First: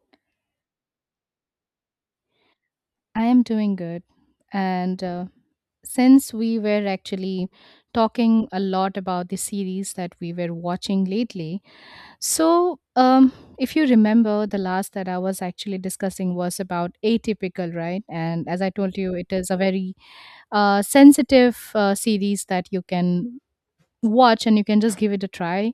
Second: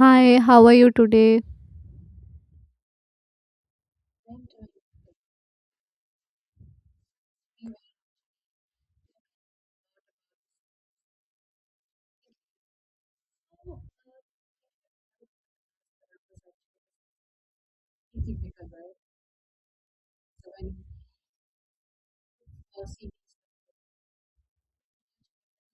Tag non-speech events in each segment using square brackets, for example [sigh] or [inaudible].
Hi, how are you today? I am doing good. And Since we were actually talking a lot about the series that we were watching lately, if you remember, the last that I was actually discussing was about Atypical, right? And as I told you, it is a very sensitive series that you can watch and you can just give it a try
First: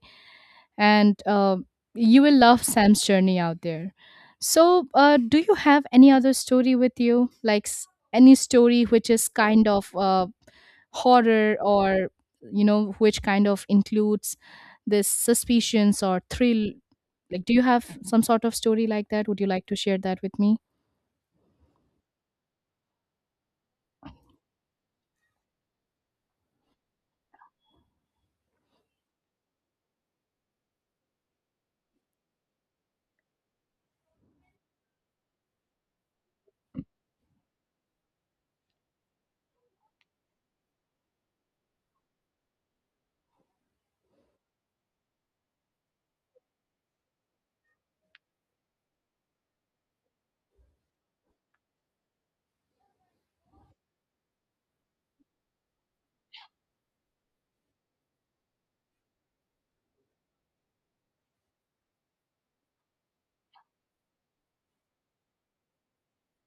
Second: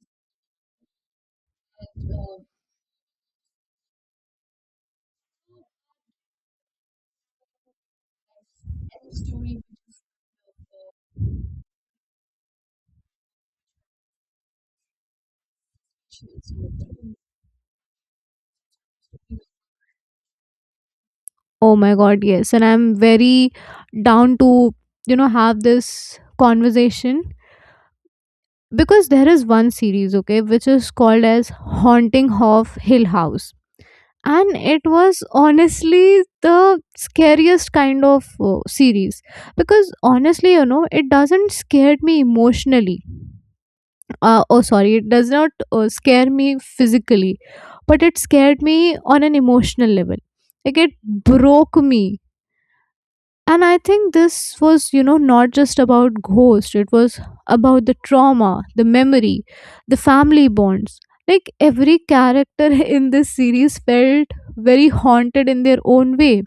and you will love Sam's journey out there. So, do you have any other story with you, any story which is kind of horror or you know which kind of includes this suspicions or thrill? Like, do you have some sort of story like that? Would you like to share that with me? Oh my god, yes. And I'm very down to, you know, have this conversation because there is one series, okay, which is called as Haunting of Hill House. And it was honestly the scariest kind of series because honestly, you know, it doesn't scare me emotionally. Oh, sorry, it does not scare me physically, but it scared me on an emotional level. Like it broke me. And I think this was, you know, not just about ghosts, it was about the trauma, the memory, the family bonds. Like every character [laughs] in this series felt very haunted in their own way,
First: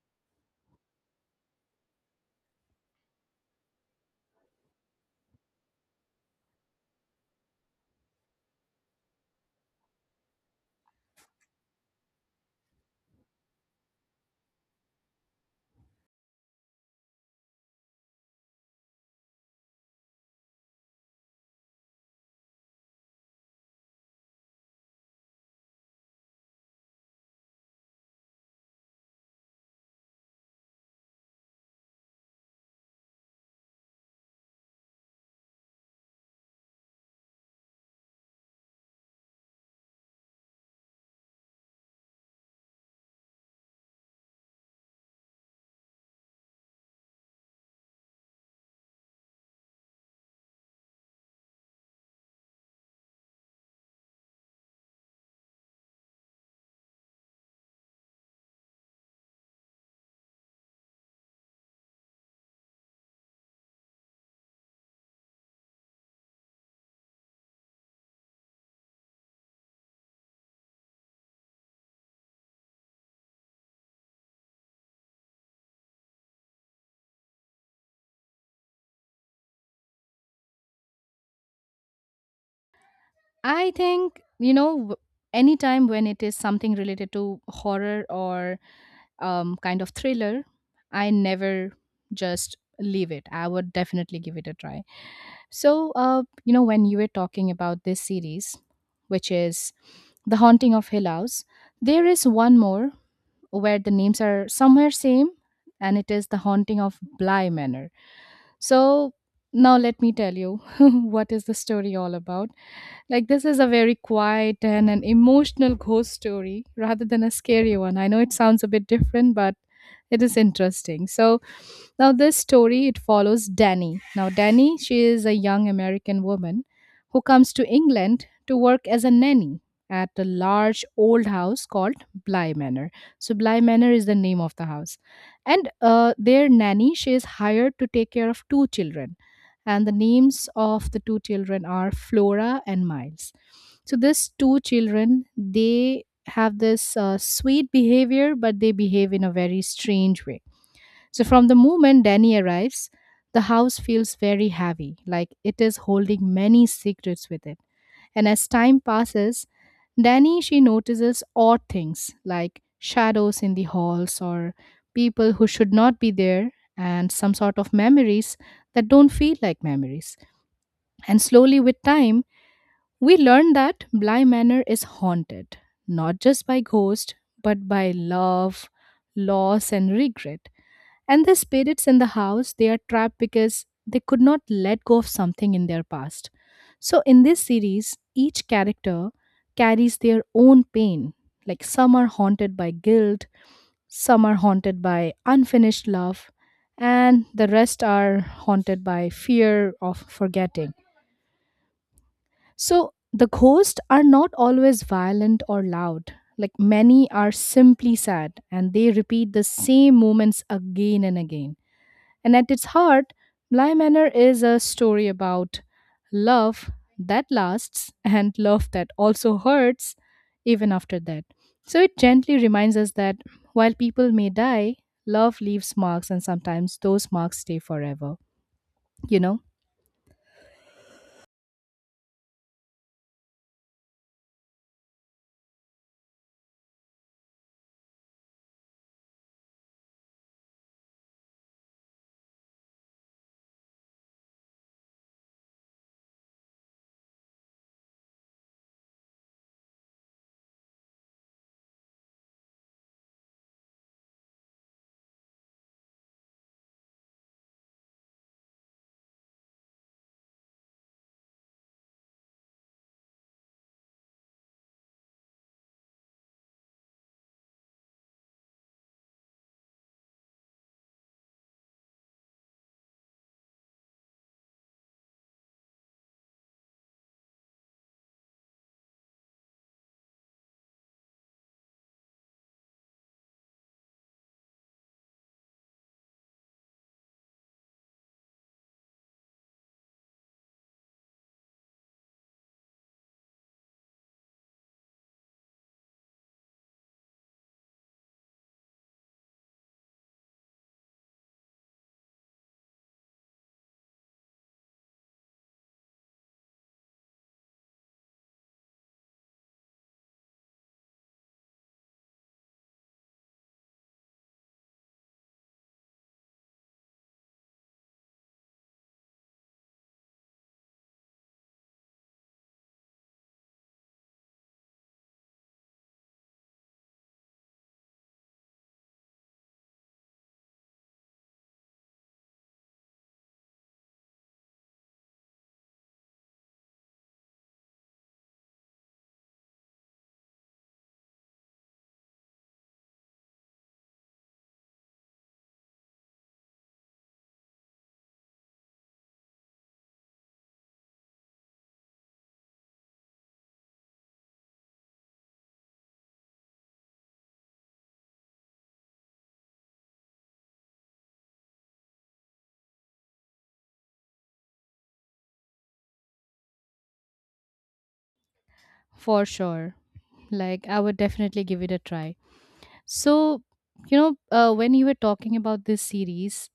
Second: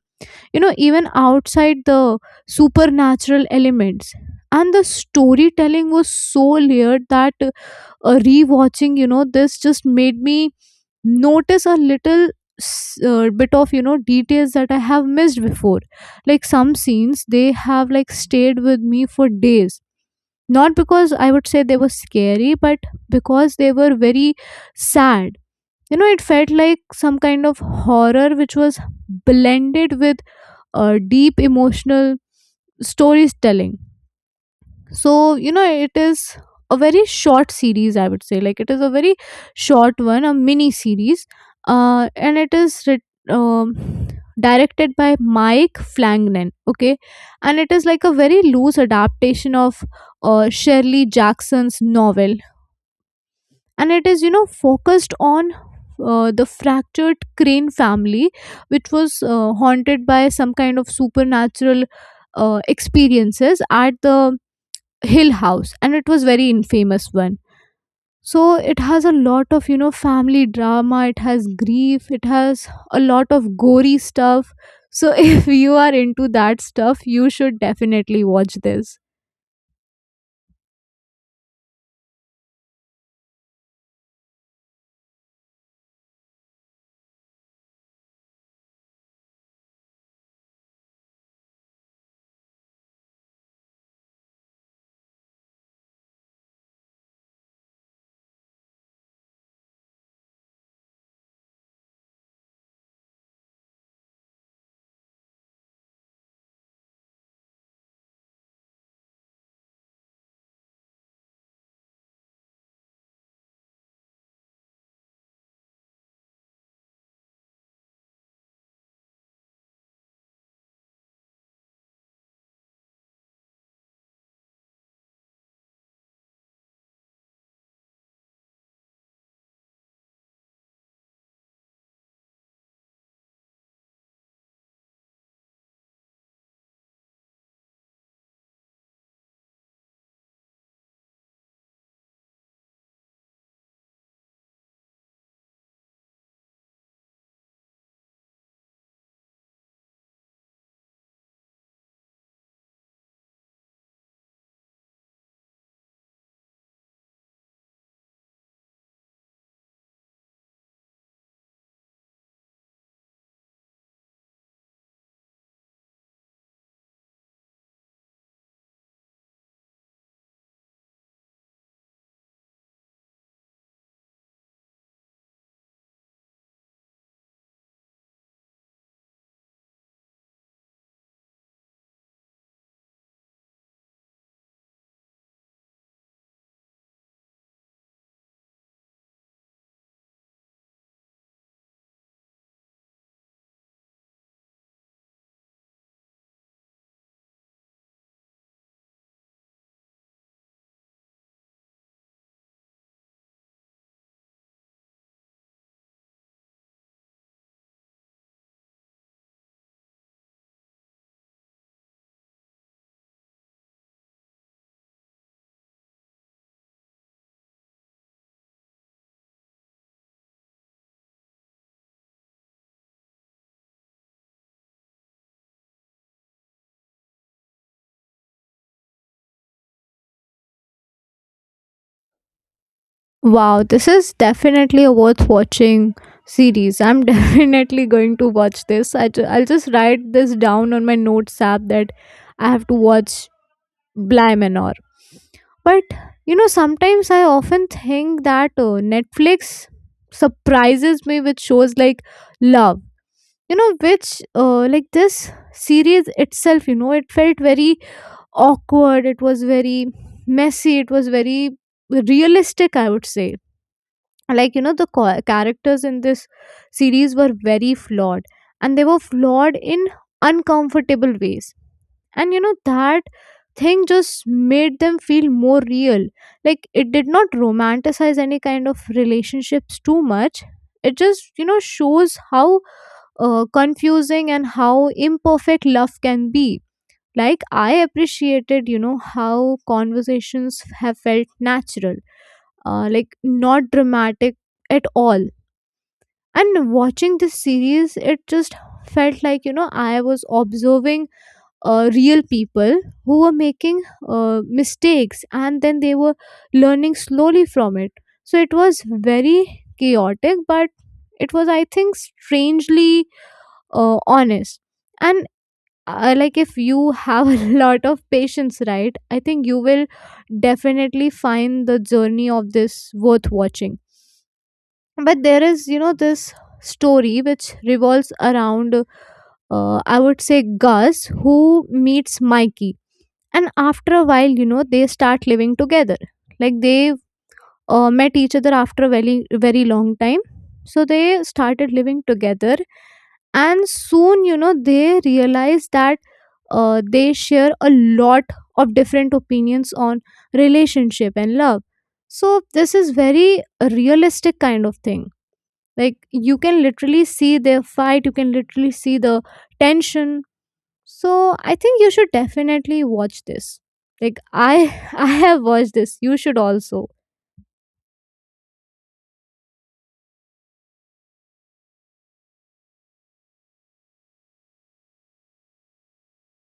you know, even outside the supernatural elements. And the storytelling was so layered that rewatching, you know, this just made me notice a little bit of, you know, details that I have missed before. Like some scenes, they have like stayed with me for days, not because I would say they were scary, but because they were very sad. You know, it felt like some kind of horror which was blended with deep emotional storytelling. So, you know, it is a very short series, I would say, like it is a very short one, a mini series, and it is writ- um, directed by Mike Flanagan, okay, and it is like a very loose adaptation of Shirley Jackson's novel, and it is, you know, focused on the fractured Crane family, which was haunted by some kind of supernatural experiences at the Hill House, and it was very infamous one. So it has a lot of, you know, family drama, it has grief, it has a lot of gory stuff. So [laughs] if you are into that stuff, you should definitely watch this. I think you know w- Anytime when it is something related to horror or kind of thriller, I never just leave it. I would definitely give it a try. So, you know, when you were talking about this series, which is The Haunting of Hill House, there is one more where the names are somewhere same, and it is The Haunting of Bly Manor. So, now let me tell you [laughs] what is the story all about. Like this is a very quiet and an emotional ghost story rather than a scary one. I know it sounds a bit different, but it is interesting. So now this story it follows Danny. Now Danny, she is a young American woman who comes to England to work as a nanny at a large old house called Bly Manor. So Bly Manor is the name of the house. And Their nanny, she is hired to take care of two children. And the names of the two children are Flora and Miles. So these two children, they have this sweet behavior, but they behave in a very strange way so, from the moment Danny arrives, the house feels very heavy, like it is holding many secrets with it. And as time passes, Danny she notices odd things like shadows in the halls or people who should not be there and some sort of memories that don't feel like memories. And slowly with time, we learn that Bly Manor is haunted, not just by ghosts, but by love, loss and regret. And the spirits in the house, they are trapped because they could not let go of something in their past. So in this series, each character carries their own pain. Like some are haunted by guilt, some are haunted by unfinished love, and the rest are haunted by fear of forgetting. So the ghosts are not always violent or loud. Like many are simply sad and they repeat the same moments again and again. And at its heart, Bly Manor is a story about love that lasts and love that also hurts even after that. So it gently reminds us that while people may die, love leaves marks and sometimes those marks stay forever, you know? Wow, this is definitely a worth watching series. I'm [laughs] definitely going to watch this. I'll just write this down on my notes app that I have to watch Blimenor. But you know, sometimes I often think that Netflix surprises me with shows like Love. You know, which like this series itself, you know, it felt very awkward. It was very messy. It was very realistic, I would say, like, you know, the characters in this series were very flawed, and they were flawed in uncomfortable ways, and you know that thing just made them feel more real. Like it did not romanticize any kind of relationships too much. It just, you know, shows how confusing and how imperfect love can be. Like I appreciated, you know, how conversations have felt natural, like not dramatic at all. And watching this series, it just felt like, you know, I was observing real people who were making mistakes, and then they were learning slowly from it. So it was very chaotic, but it was, I think, strangely honest. And like if you have [laughs] a lot of patience, right, I think you will definitely find the journey of this worth watching. But there is, you know, this story which revolves around, I would say, Gus, who meets Mikey, and after a while, you know, they start living together, like they met each other after a very very long time, so they started living together, and soon, you know, they realize that they share a lot of different opinions on relationship and love. So this is very realistic kind of thing. Like you can literally see their fight, you can literally see the tension. So I think you should definitely watch this. Like I [laughs] I have watched this. You should also. For sure. Like, I would definitely give it a try. So, you know, when you were talking about this series,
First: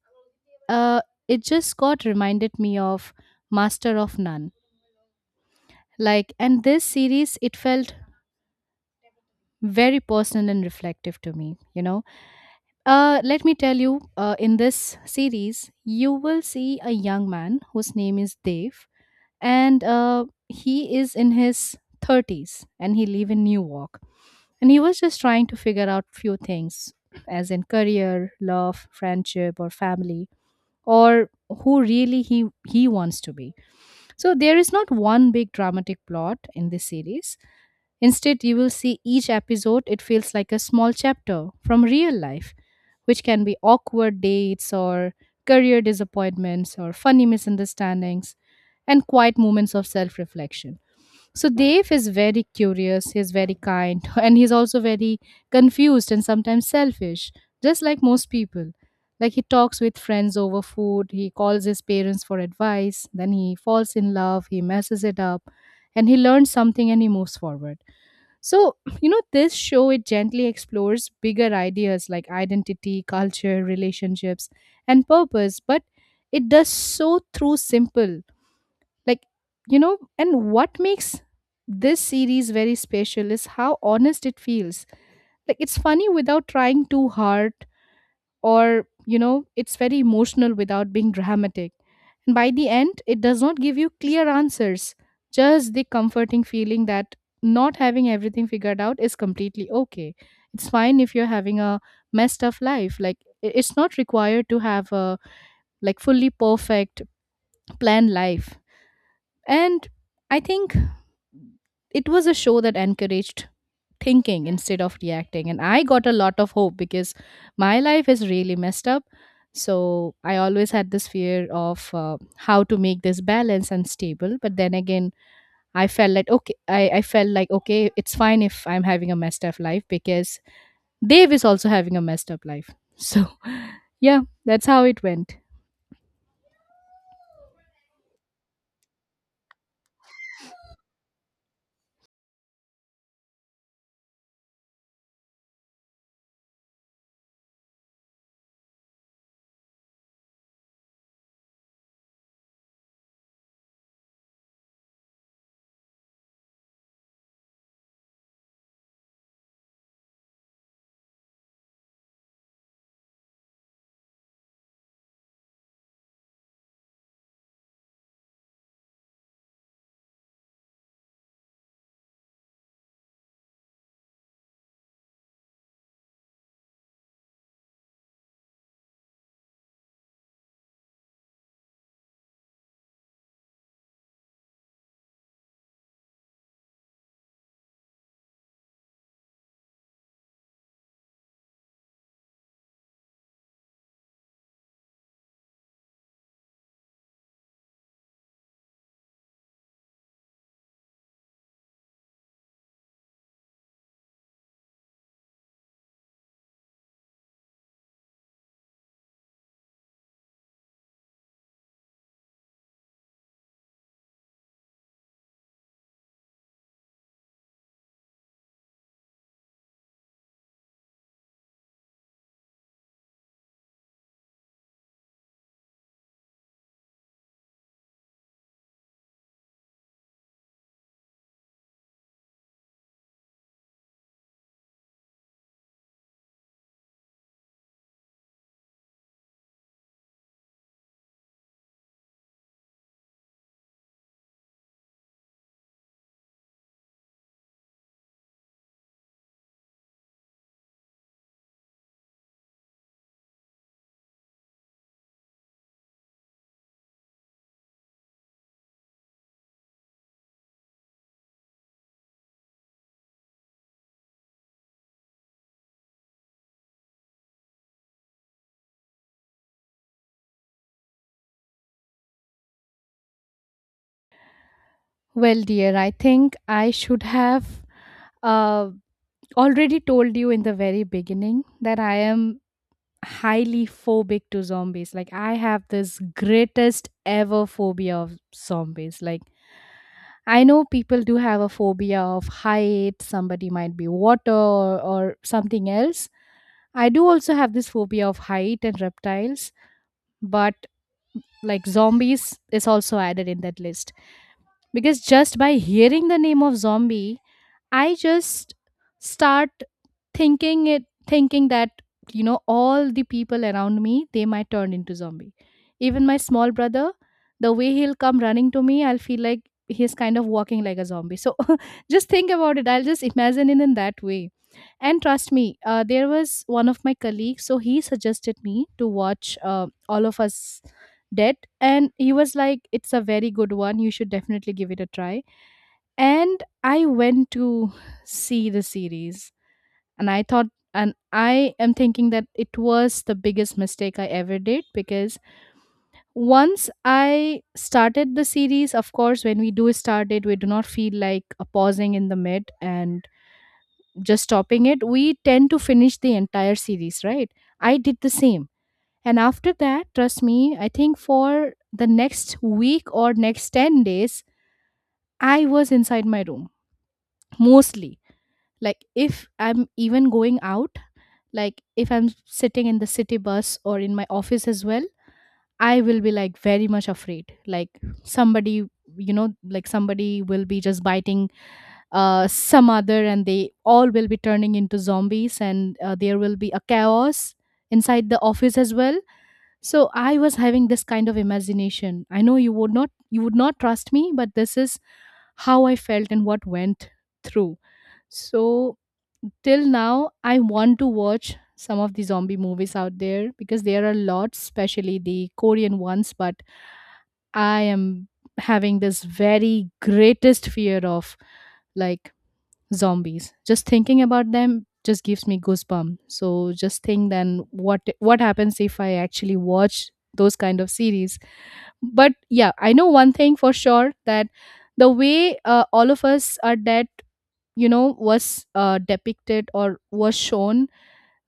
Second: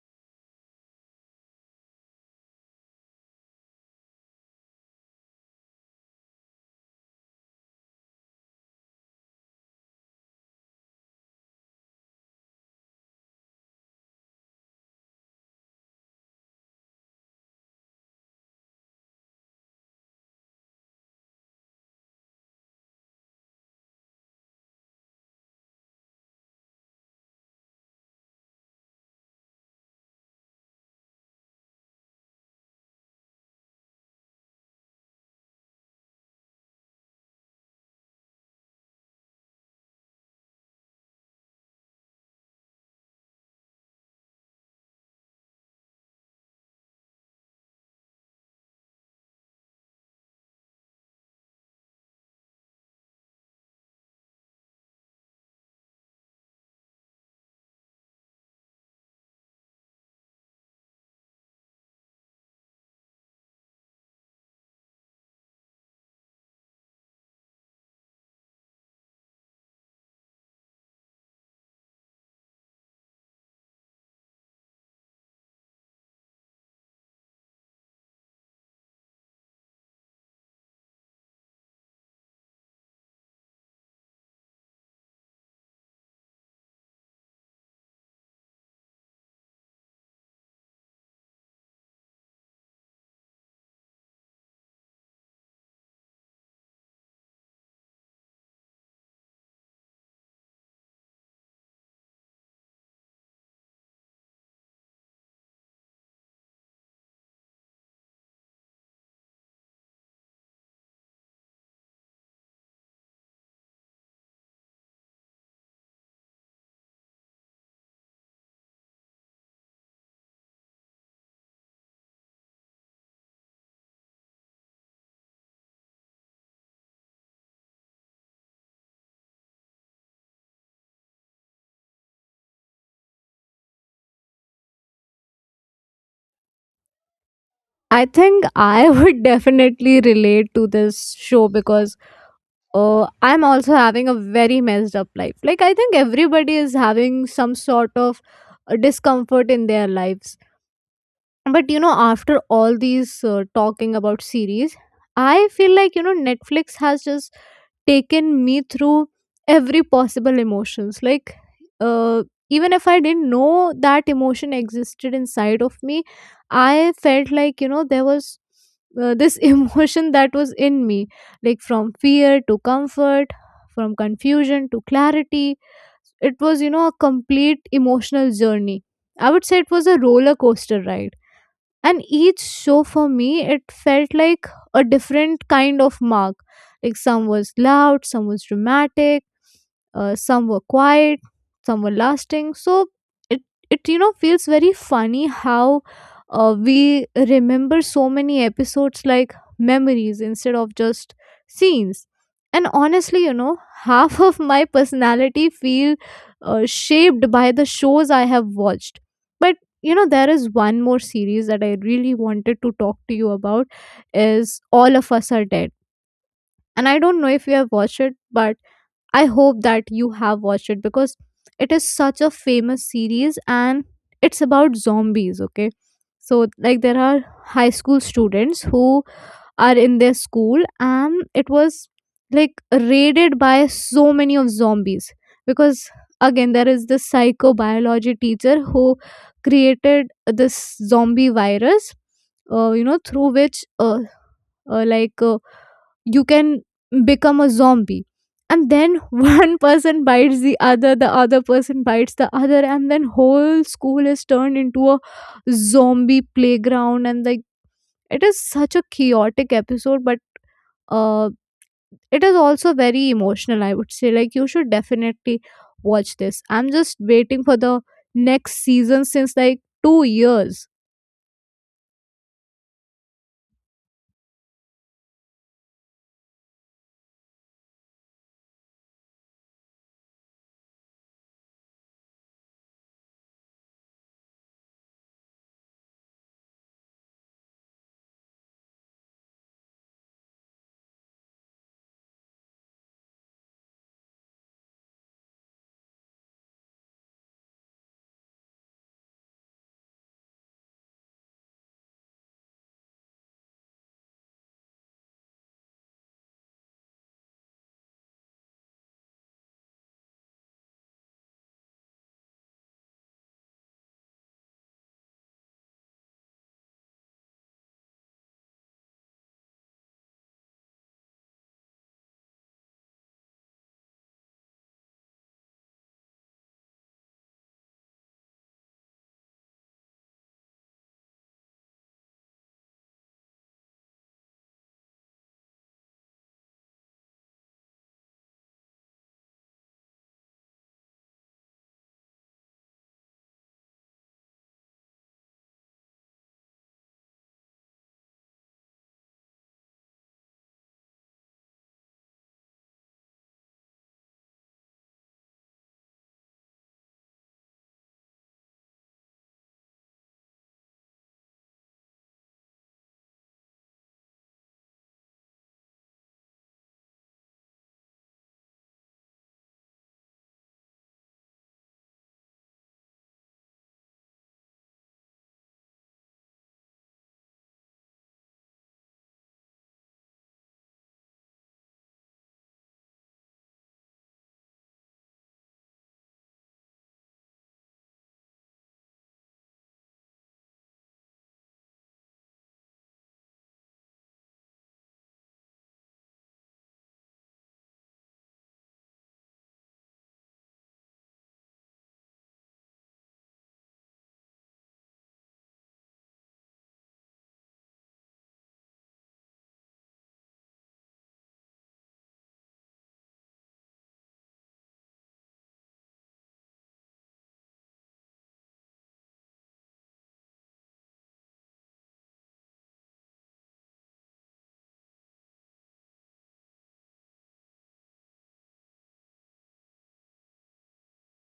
uh, it just got reminded me of Master of None, like and this series it felt very personal and reflective to me. you know Let me tell you, in this series you will see a young man whose name is Dave, and he is in his 30s and he live in New York and he was just trying to figure out few things as in career, love, friendship or family, or who really he wants to be. So there is not one big dramatic plot in this series. Instead, you will see each episode, it feels like a small chapter from real life, which can be awkward dates or career disappointments or funny misunderstandings and quiet moments of self reflection. So, Dave is very curious, he's very kind, [laughs] and he's also very confused and sometimes selfish, just like most people. Like, he talks with friends over food, he calls his parents for advice, then he falls in love, he messes it up, and he learns something and he moves forward. So, you know, this show it gently explores bigger ideas like identity, culture, relationships, and purpose, but it does so through simple. Like, you know, and what makes this series very special is how honest it feels. Like, it's funny without trying too hard, or you know it's very emotional without being dramatic. And by the end it does not give you clear answers, just the comforting feeling that not having everything figured out is completely okay. It's fine if you're having a messed up life. It's not required to have a like fully perfect planned life. And I think it was a show that encouraged thinking instead of reacting. And I got a lot of hope because my life is really messed up. So I always had this fear of how to make this balance and stable. But then again, I felt like okay, I felt like okay, it's fine if I'm having a messed up life because Dave is also having a messed up life. So [laughs] yeah, that's how it went. I think I [laughs] would definitely relate to this show because I'm also having a very messed up life. Like I think everybody is having some sort of discomfort in their lives. But you know, after all these talking about series, I feel like, you know, Netflix has just taken me through every possible emotions, like uh, even if I didn't know that emotion existed inside of me, I felt like, you know, there was this [laughs] emotion that was in me, like from fear to comfort, from confusion to clarity. It was, you know, a complete emotional journey. I would say it was a roller coaster ride, and each show for me, it felt like a different kind of mark. Like some was loud, some was dramatic, some were quiet, some were lasting. So it it, you know, feels very funny how we remember so many episodes like memories instead of just scenes. And honestly, you know, [laughs] half of my personality feel shaped by the shows I have watched. But you know, there is one more series that I really wanted to talk to you about, is All of Us Are Dead, and I don't know if you have watched it, but I hope that you have watched it because it is such a famous series, and it's about zombies, okay? So, like, there are high school students who are in their school, and it was like raided by so many of zombies because, again, there is this psychobiology teacher who created this zombie virus, you know, through which, uh, like, uh, you can become a zombie, and then [laughs] one person bites the other, the other person bites the other, and then whole school is turned into a zombie playground. And like, it is such a chaotic episode, but uh it is also very emotional, I would say, like you should definitely watch this. I'm just waiting for the next season since like 2 years. Well, dear, I think I should have uh, already told you in the very beginning that I am highly phobic to zombies. Like I have this greatest ever phobia of zombies. Like I know people do have a phobia of height, somebody might be water or something else. I do also have this phobia of height and reptiles, but like zombies is also added in that list because just by hearing the name of zombie I just start thinking that you know all the people around me they might turn into zombie. Even my small brother, the way he'll come running to me, I'll feel like he's kind of walking like a zombie. So [laughs] just think about it. I'll just imagine it in that way. And trust me, there was one of my colleagues, so he suggested me to watch All of Us Dead, and he was like, "It's a very good one. You should definitely give it a try." And I went to see the series and i thought and I am thinking that it was the biggest mistake I ever did because once I started the series, of course when we do start it we do not feel like pausing in the mid and just stopping it, we tend to finish the entire series, right? I did the same. And after that trust me I think for the next week or next 10 days I was inside my room mostly. Like if I'm even going out, like if I'm sitting in the city bus or in my office as well, I will be like very much afraid, like somebody, you know, like somebody will be just biting some other and they all will be turning into zombies, and there will be a chaos inside the office as well. So I was having this kind of imagination. I know you would not trust me but this is how I felt and what went through. So till now, I want to watch some of the zombie movies out there because there are lots, especially the Korean ones. But I am having this very greatest fear of like zombies. Just thinking about them just gives me goosebumps. So just think then what happens if I actually watch those kind of series. But yeah, I know one thing for sure that the way all of us are dead you know was depicted or was shown,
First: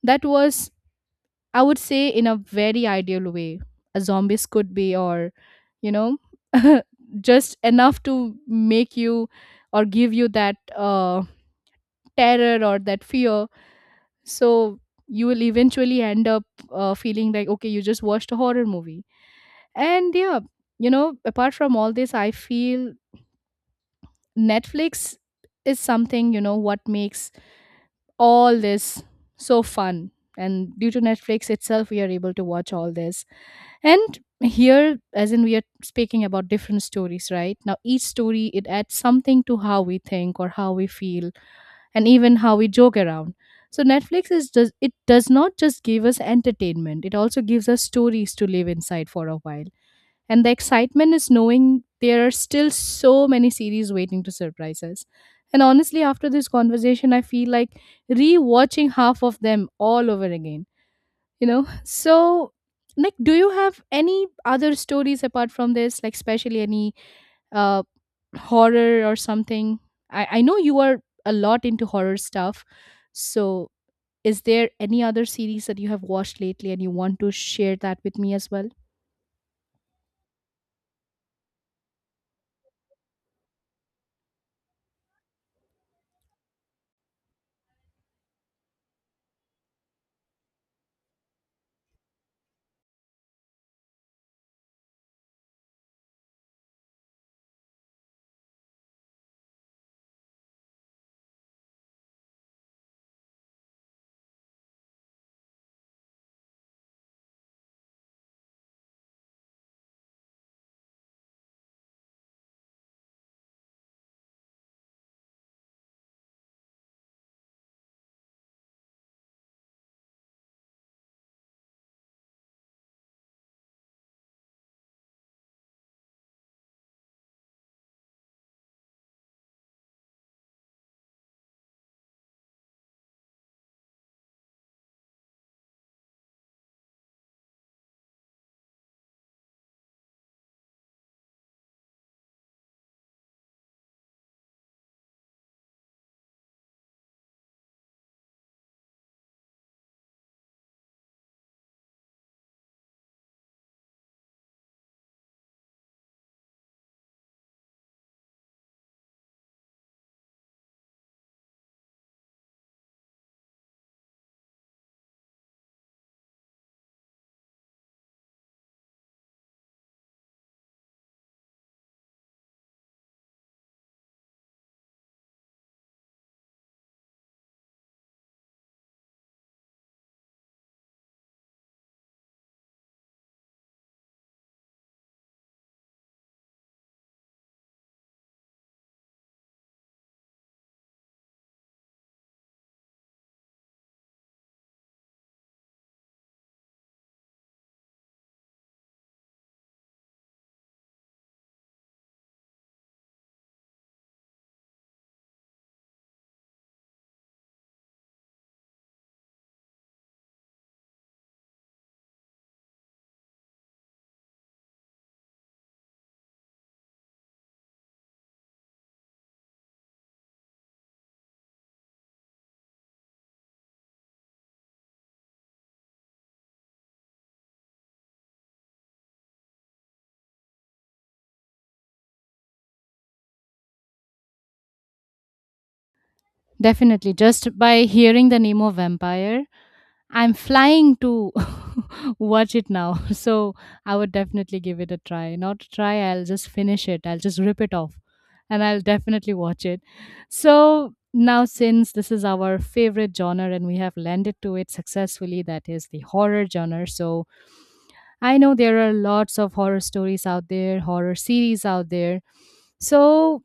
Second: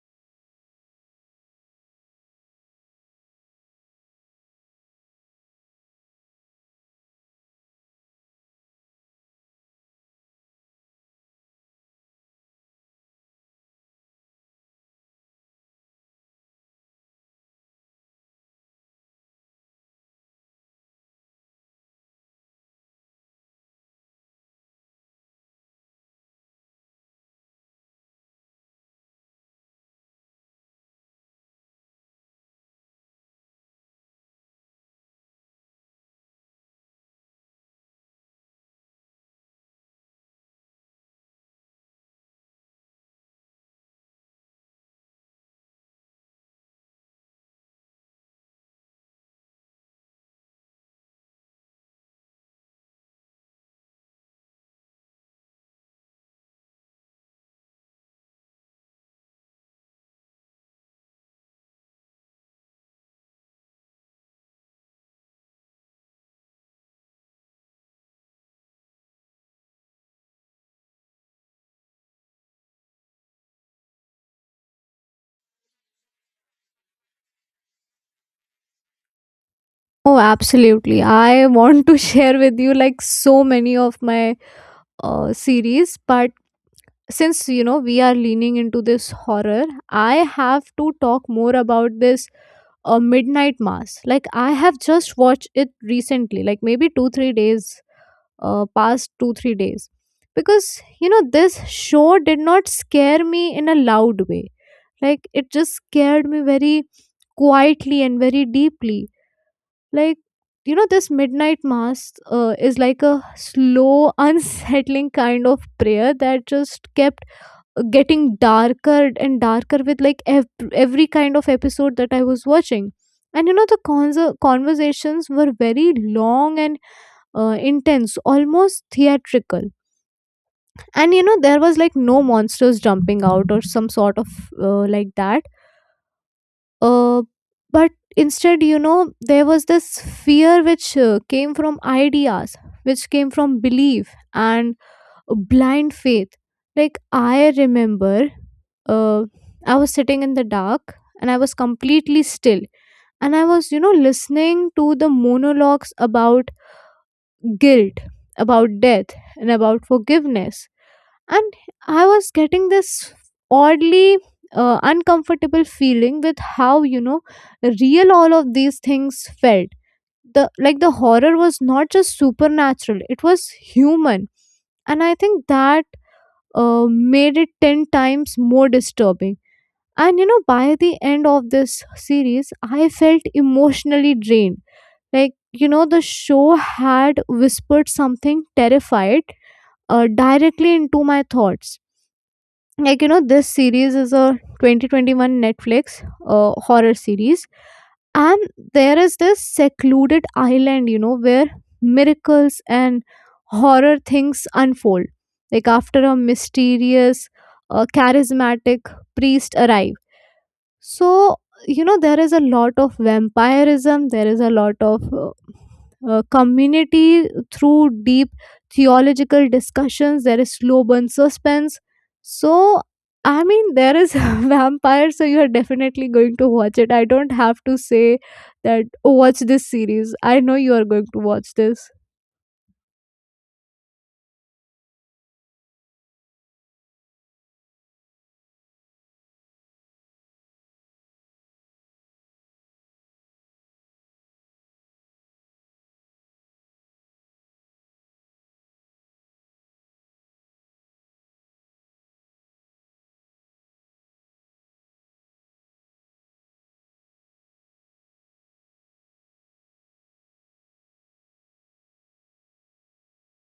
that was, I would say, in a very ideal way a zombies could be, or you know [laughs] just enough to make you or give you that terror or that fear. So you will eventually end up feeling like okay you just watched a horror movie. And yeah, you know apart from all this I feel Netflix is something, you know, what makes all this so fun. And due to Netflix itself we are able to watch all this. And here as in we are speaking about different stories right now, each story it adds something to how we think or how we feel, and even how we joke around. So Netflix is, does, it does not just give us entertainment, it also gives us stories to live inside for a while. And the excitement is knowing there are still so many series waiting to surprise us. And honestly, after this conversation, I feel like rewatching half of them all over again, you know? [laughs] So, like, do you have any other stories apart from this, like, especially any uh, horror or something? I know you are a lot into horror stuff. So, is there any other series that you have watched lately and you want to share that with me as well? Oh absolutely, I want to [laughs] share with you like so many of my series, but since, you know, we are leaning into this horror, I have to talk more about this Midnight Mass. Like I have just watched it recently, like maybe 2-3 days, past 2-3 days, because, you know, this show did not scare me in a loud way. Like, it just scared me very quietly and very deeply. Like, you know, this Midnight Mass is like a slow [laughs] unsettling kind of prayer that just kept getting darker and darker with like every kind of episode that I was watching. And you know, the conversations were very long and intense, almost theatrical. And you know, there was like no monsters jumping out or some sort of like that. Uh, but instead, you know, there was this fear which came from ideas, which came from belief and blind faith. Like I remember, uh, I was sitting in the dark and I was completely still, and I was, you know, listening to the monologues about guilt, about death, and about forgiveness, and I was getting this oddly uncomfortable feeling with how, you know, real all of these things felt. The like the horror was not just supernatural; it was human, and I think that made it 10 times more disturbing. And you know, by the end of this series, I felt emotionally drained. Like, you know, the show had whispered something terrified directly into my thoughts. Like, you know, this series is a 2021 Netflix horror series, and there is this secluded island, you know, where miracles and horror things unfold like after a mysterious, charismatic priest arrives. So, you know, there is a lot of vampirism, there is a lot of community through deep theological discussions, there is slow burn suspense. So I mean, there is [laughs] vampire, so you are definitely going to watch it. I don't have to say that, "Oh, watch this series." I know you are going to watch this. Definitely. Just by hearing the name of vampire, I'm flying to [laughs] watch it now. [laughs] So I would definitely give it a try. Not a try, I'll just finish it. I'll just rip it off and I'll definitely watch it. So now, since this is our favorite genre and we have landed to it successfully, that is the horror genre. So I know there are lots of horror stories out there, horror series out there. So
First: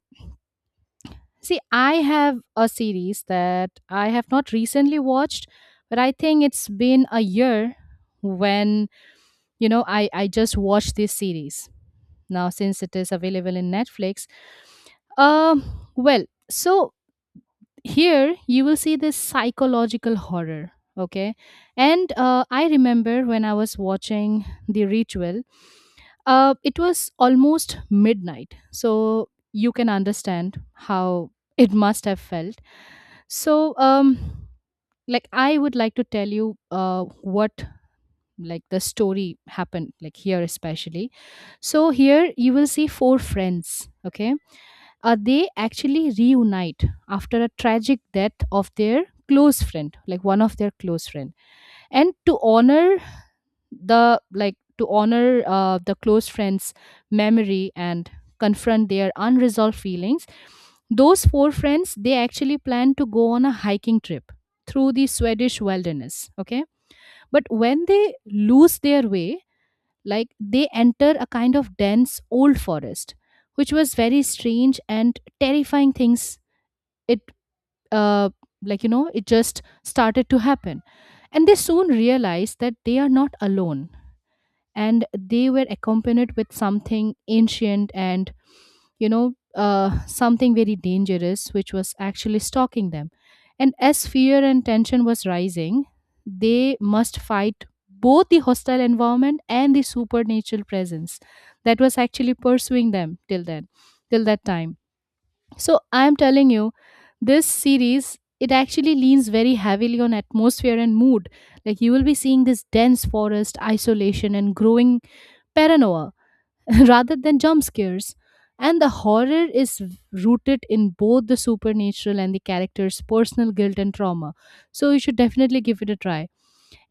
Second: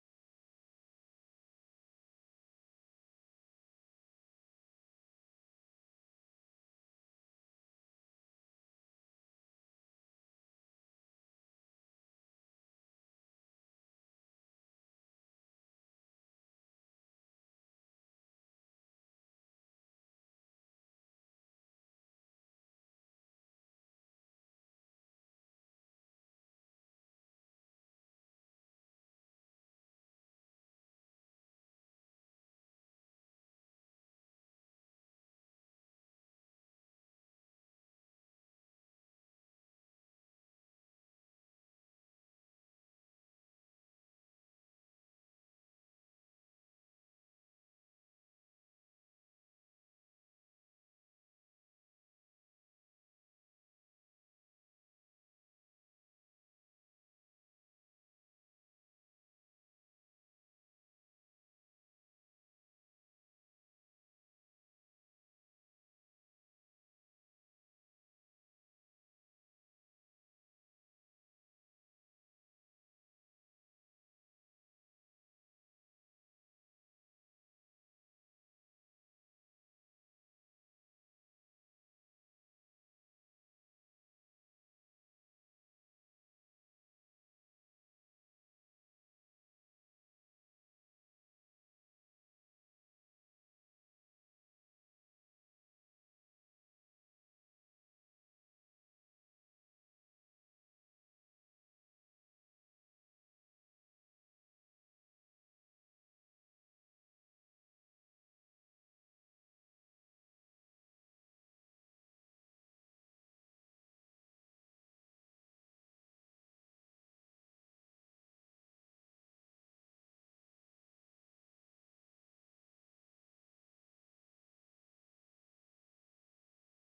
See, I have a series that I have not recently watched, but I think it's been a year when, you know, I just watched this series. Now, since it is available in Netflix, well, so here you will see this psychological horror, okay? And I remember when I was watching The Ritual, it was almost midnight, so you can understand how [laughs] it must have felt. So, like I would like to tell you what like the story happened like here especially. So here you will see four friends. Okay, they actually reunite after a tragic death of their close friend, like one of their close friend, and to honor the close friends memory and confront their unresolved feelings. Those four friends, they actually plan to go on a hiking trip through the Swedish wilderness, okay? But when they lose their way, like they enter a kind of dense old forest, which was very strange and terrifying things, it uh, like you know it just started to happen. And they soon realize that they are not alone, and they were accompanied with something ancient and, you know, something very dangerous which was actually stalking them. And as fear and tension was rising, they must fight both the hostile environment and the supernatural presence that was actually pursuing them till then, till that time. So I'm telling you, this series, it actually leans very heavily on atmosphere and mood. Like, you will be seeing this dense forest, isolation, and growing paranoia [laughs] rather than jump scares. And the horror is rooted in both the supernatural and the character's personal guilt and trauma. So you should definitely give it a try.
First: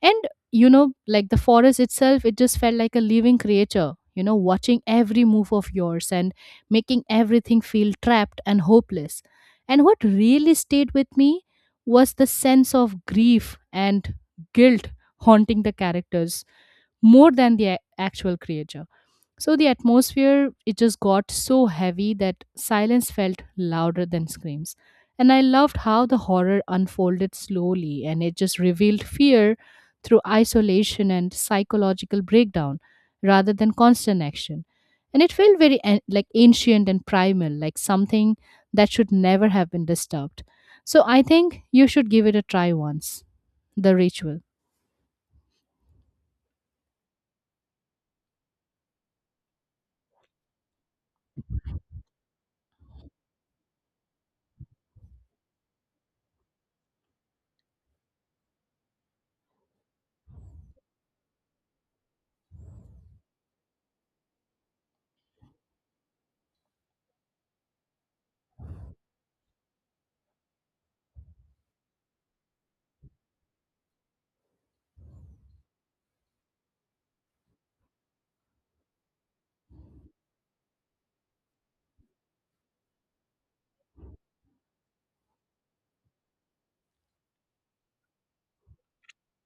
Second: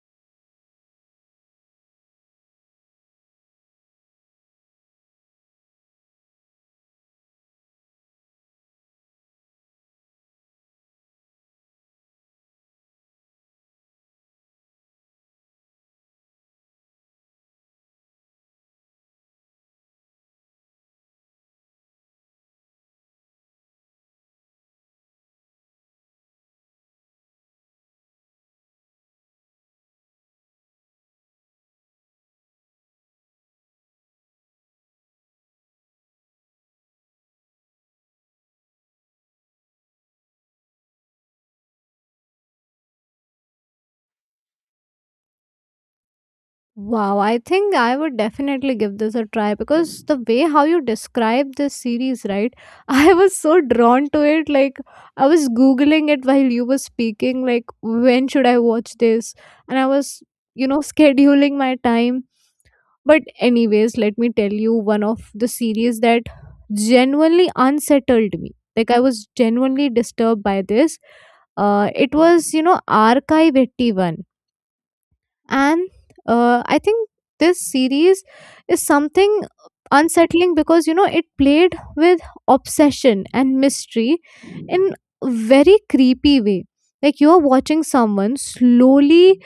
And you know, like the forest itself, it just felt like a living creature, you know, watching every move of yours and making everything feel trapped and hopeless. And what really stayed with me was the sense of grief and guilt haunting the characters more than the actual creature. So the atmosphere, it just got so heavy that silence felt louder than screams. And I loved how the horror unfolded slowly and it just revealed fear through isolation and psychological breakdown rather than constant action. And it felt very like ancient and primal, like something that should never have been disturbed. So I think you should give it a try once. The Ritual. Wow, I think I would definitely give this a try because the way how you describe this series, right? [laughs] I was so drawn to it. Like, I was Googling it while you were speaking, like, when should I watch this? And I was, you know, scheduling my time. But, anyways, let me tell you one of the series that genuinely unsettled me. Like, I was genuinely disturbed by this. It was, you know, Archive 81, and I think this series is something unsettling because, you know, it played with obsession and mystery in a very creepy way. Like, you're watching someone slowly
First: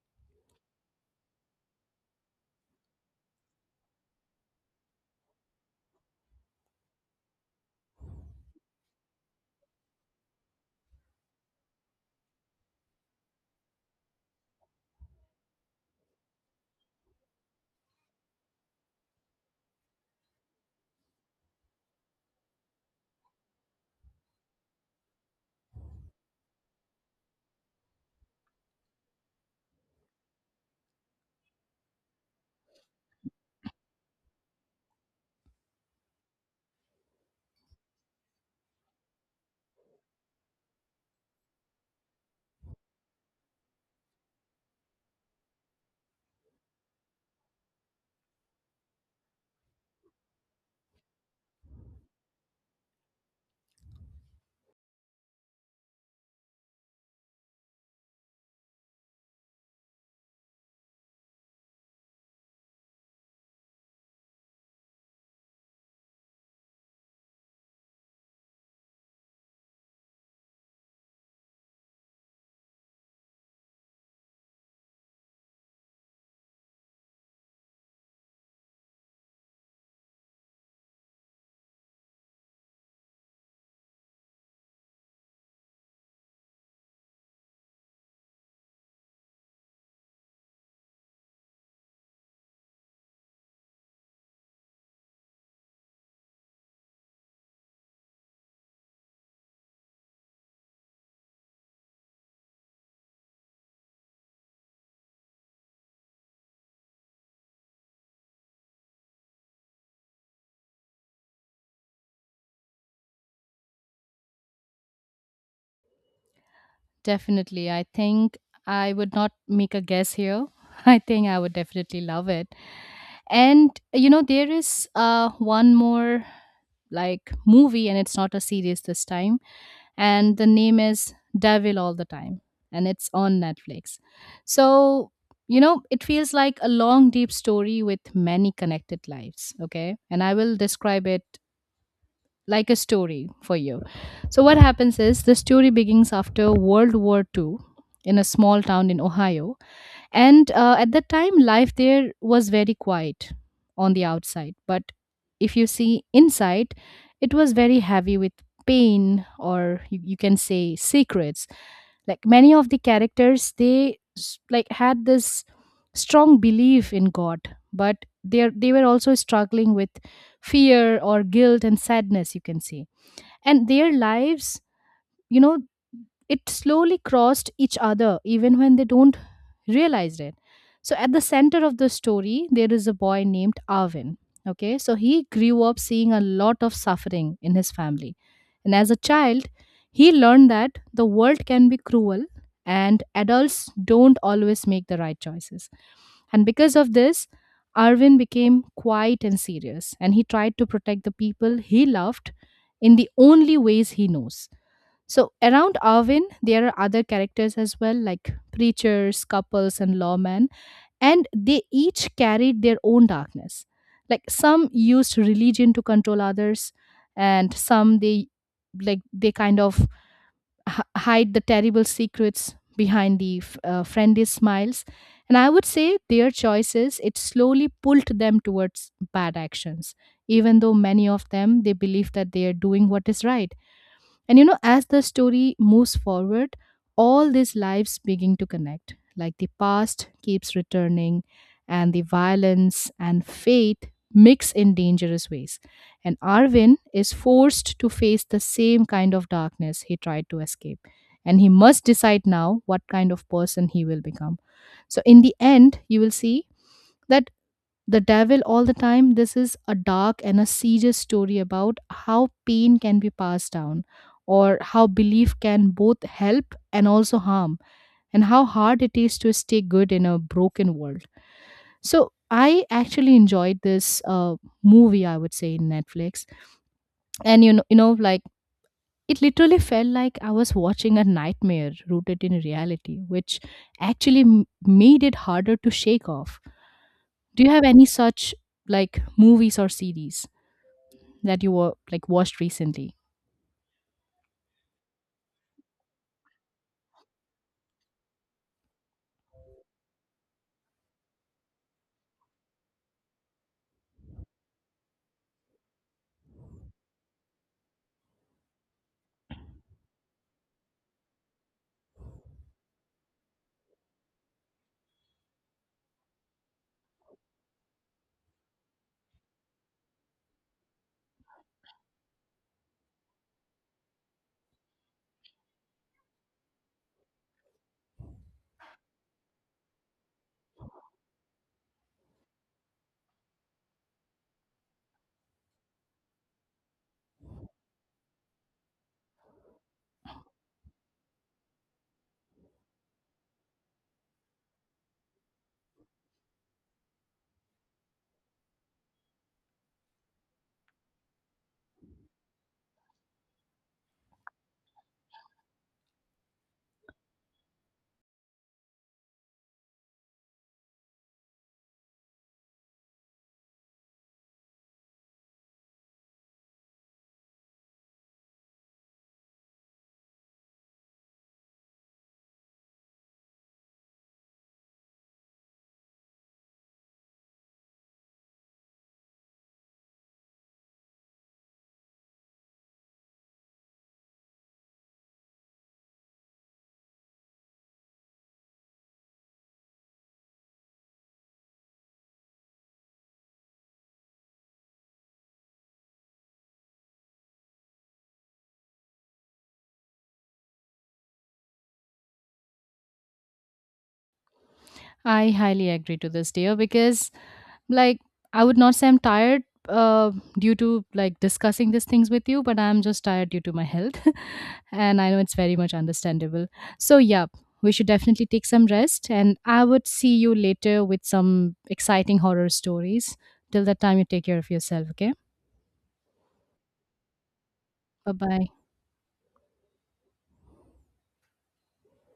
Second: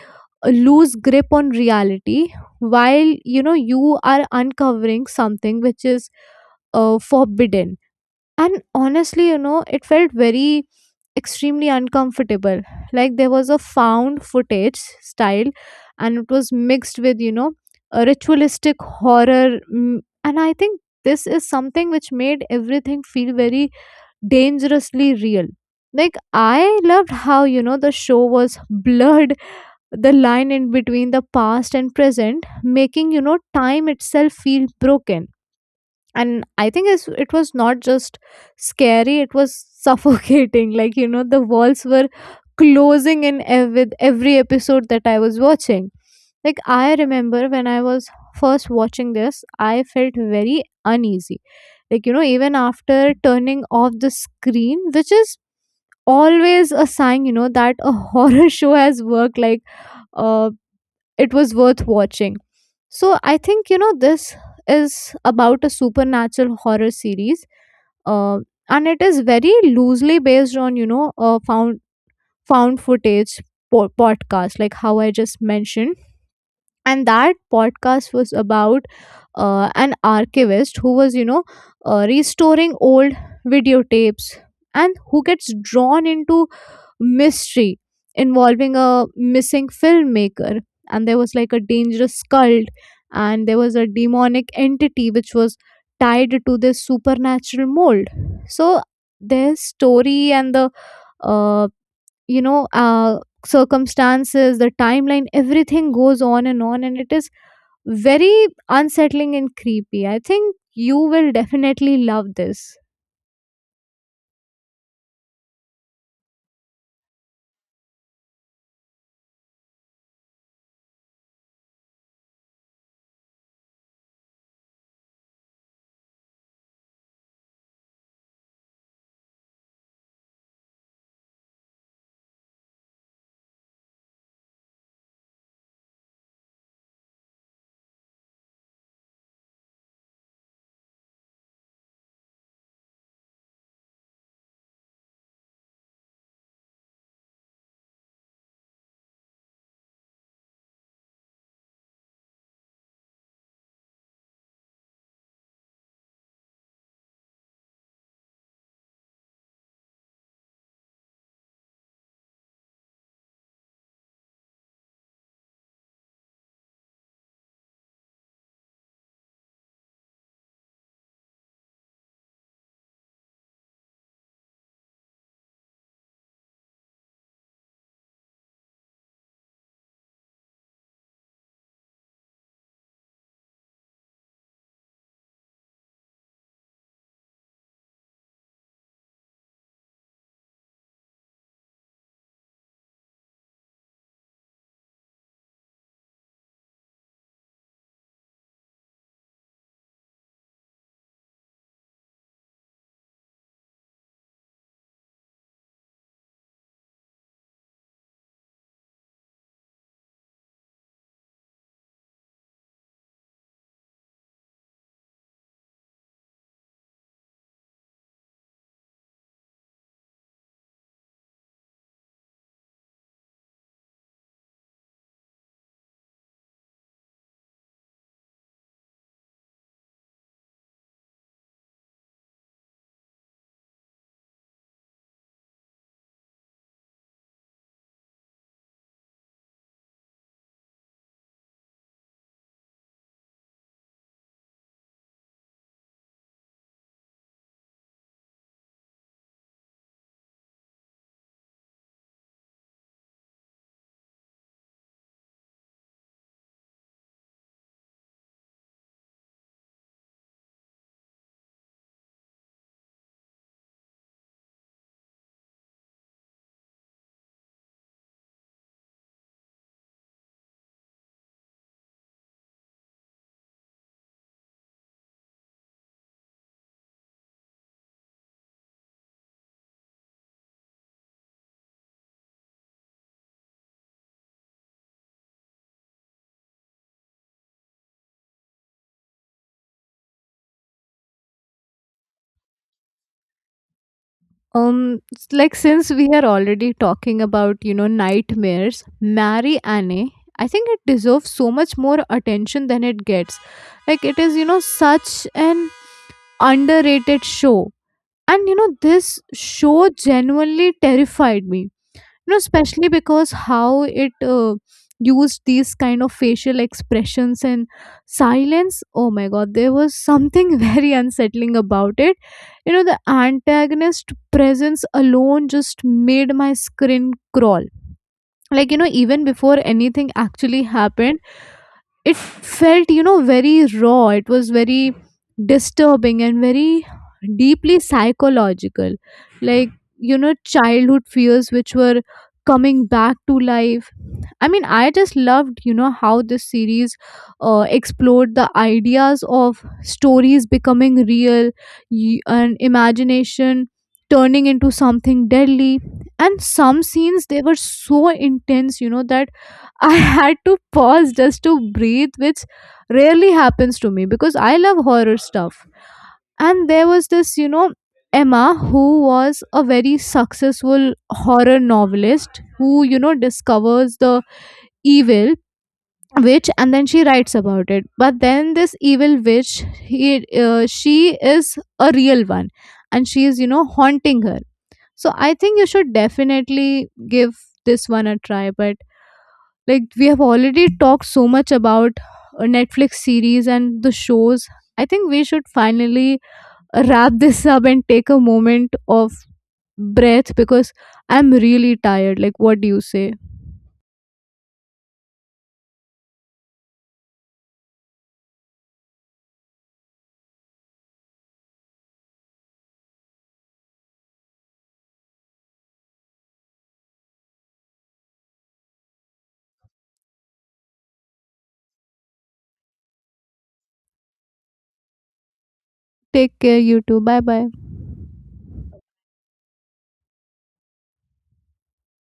lose grip on reality while, you know, you are uncovering something which is forbidden. And honestly, you know, it felt very extremely uncomfortable. Like, there was a found footage style, and it was mixed with, you know, a ritualistic horror. And I think this is something which made everything feel very dangerously real. Like, I loved how, you know, the show was blurred the line in between the past and present, making, you know, time itself feel broken. And I think it was not just scary, it was suffocating. [laughs] Like, you know, the walls were closing in with every episode that I was watching. Like, I remember when I was first watching this, I felt very uneasy, like, you know, even after turning off the screen, which is always a sign, you know, that a [laughs] horror show has worked. Like, uh, it was worth watching. So I think, you know, this is about a supernatural horror series, uh, and it is very loosely based on, you know, found footage podcast, like how I just mentioned. And that podcast was about an archivist who was, you know, restoring old videotapes and who gets drawn into mystery involving a missing filmmaker. And there was like a dangerous cult, and there was a demonic entity which was tied to this supernatural mold. So their story and the uh, you know uh, circumstances, the timeline, everything goes on and on, and it is very unsettling and creepy. I think you will definitely love this. Definitely. I think I would not make a guess here. [laughs] I think I would definitely love it. And you know, there is one more, like movie, and it's not a series this time, and the name is Devil All the Time, and it's on Netflix. So, you know, it feels like a long deep story with many connected lives, okay? And I will describe it like a story for you. So what happens is the story begins after World War II in a small town in Ohio, and at that time, life there was very quiet on the outside. But if you see inside, it was very heavy with pain, or you can say secrets. Like many of the characters, they like had this strong belief in God, but they were also struggling with fear or guilt and sadness. You can say, and their lives, you know, it slowly crossed each other even when they don't realize it. So at the center of the story, there is a boy named Arvin, okay? So he grew up seeing a lot of suffering in his family. And as a child, he learned that the world can be cruel and adults don't always make the right choices. And because of this, Arvin became quiet and serious, and he tried to protect the people he loved in the only ways he knows. So around Arvin, there are other characters as well, like preachers, couples, and lawmen, and they each carried their own darkness. Like some used religion to control others, and some they like they kind of hide the terrible secrets behind the friendly smiles. And I would say their choices, it slowly pulled them towards bad actions, even though many of them, they believe that they are doing what is right. And you know, as the story moves forward, all these lives begin to connect. Like the past keeps returning, and the violence and fate mix in dangerous ways. And Arvin is forced to face the same kind of darkness he tried to escape. And he must decide now what kind of person he will become. So, in the end, you will see that the Devil All the Time, this is a dark and a serious story about how pain can be passed down, or how belief can both help and also harm, and how hard it is to stay good in a broken world. So I actually enjoyed this movie, I would say, in Netflix. And you know, like it literally felt like I was watching a nightmare rooted in reality, which actually made it harder to shake off. Do you have any such like movies or series that you were like watched recently? Like since we are already talking about, you know, nightmares, Marry Annie, I think it deserves so much more attention than it gets. Like, it is, you know, such an underrated show. And you know, this show genuinely terrified me, you know, especially because how it used these kind of facial expressions and silence. Oh my god, there was something [laughs] very unsettling about it. You know, the antagonist presence alone just made my skin crawl. Like, you know, even before anything actually happened, it felt, you know, very raw. It was very disturbing and very deeply psychological. Like, you know, childhood fears which were coming back to life. I mean, I just loved, you know, how this series explored the ideas of stories becoming real and imagination turning into something deadly. And some scenes, they were so intense, you know, that I [laughs] had to pause just to breathe, which rarely happens to me because I love horror stuff. And there was this, you know, Emma, who was a very successful horror novelist, who, you know, discovers the evil witch and then she writes about it. But then this evil witch, he she is a real one, and she is, you know, haunting her. So I think you should definitely give this one a try. But like we have already talked so much about Netflix series and the shows, I think we should finally wrap this up and take a moment of breath because I'm really tired. Like, what do you say? I highly agree to this, dear, because like I would not say I'm tired uh, due to like discussing these things with you, but I'm just tired due to my health. [laughs] And I know it's very much understandable. So yeah, we should definitely take some rest, and I would see you later with some exciting horror stories. Till that time, you take care of yourself, okay? Take care. You too. Bye bye. Bye bye.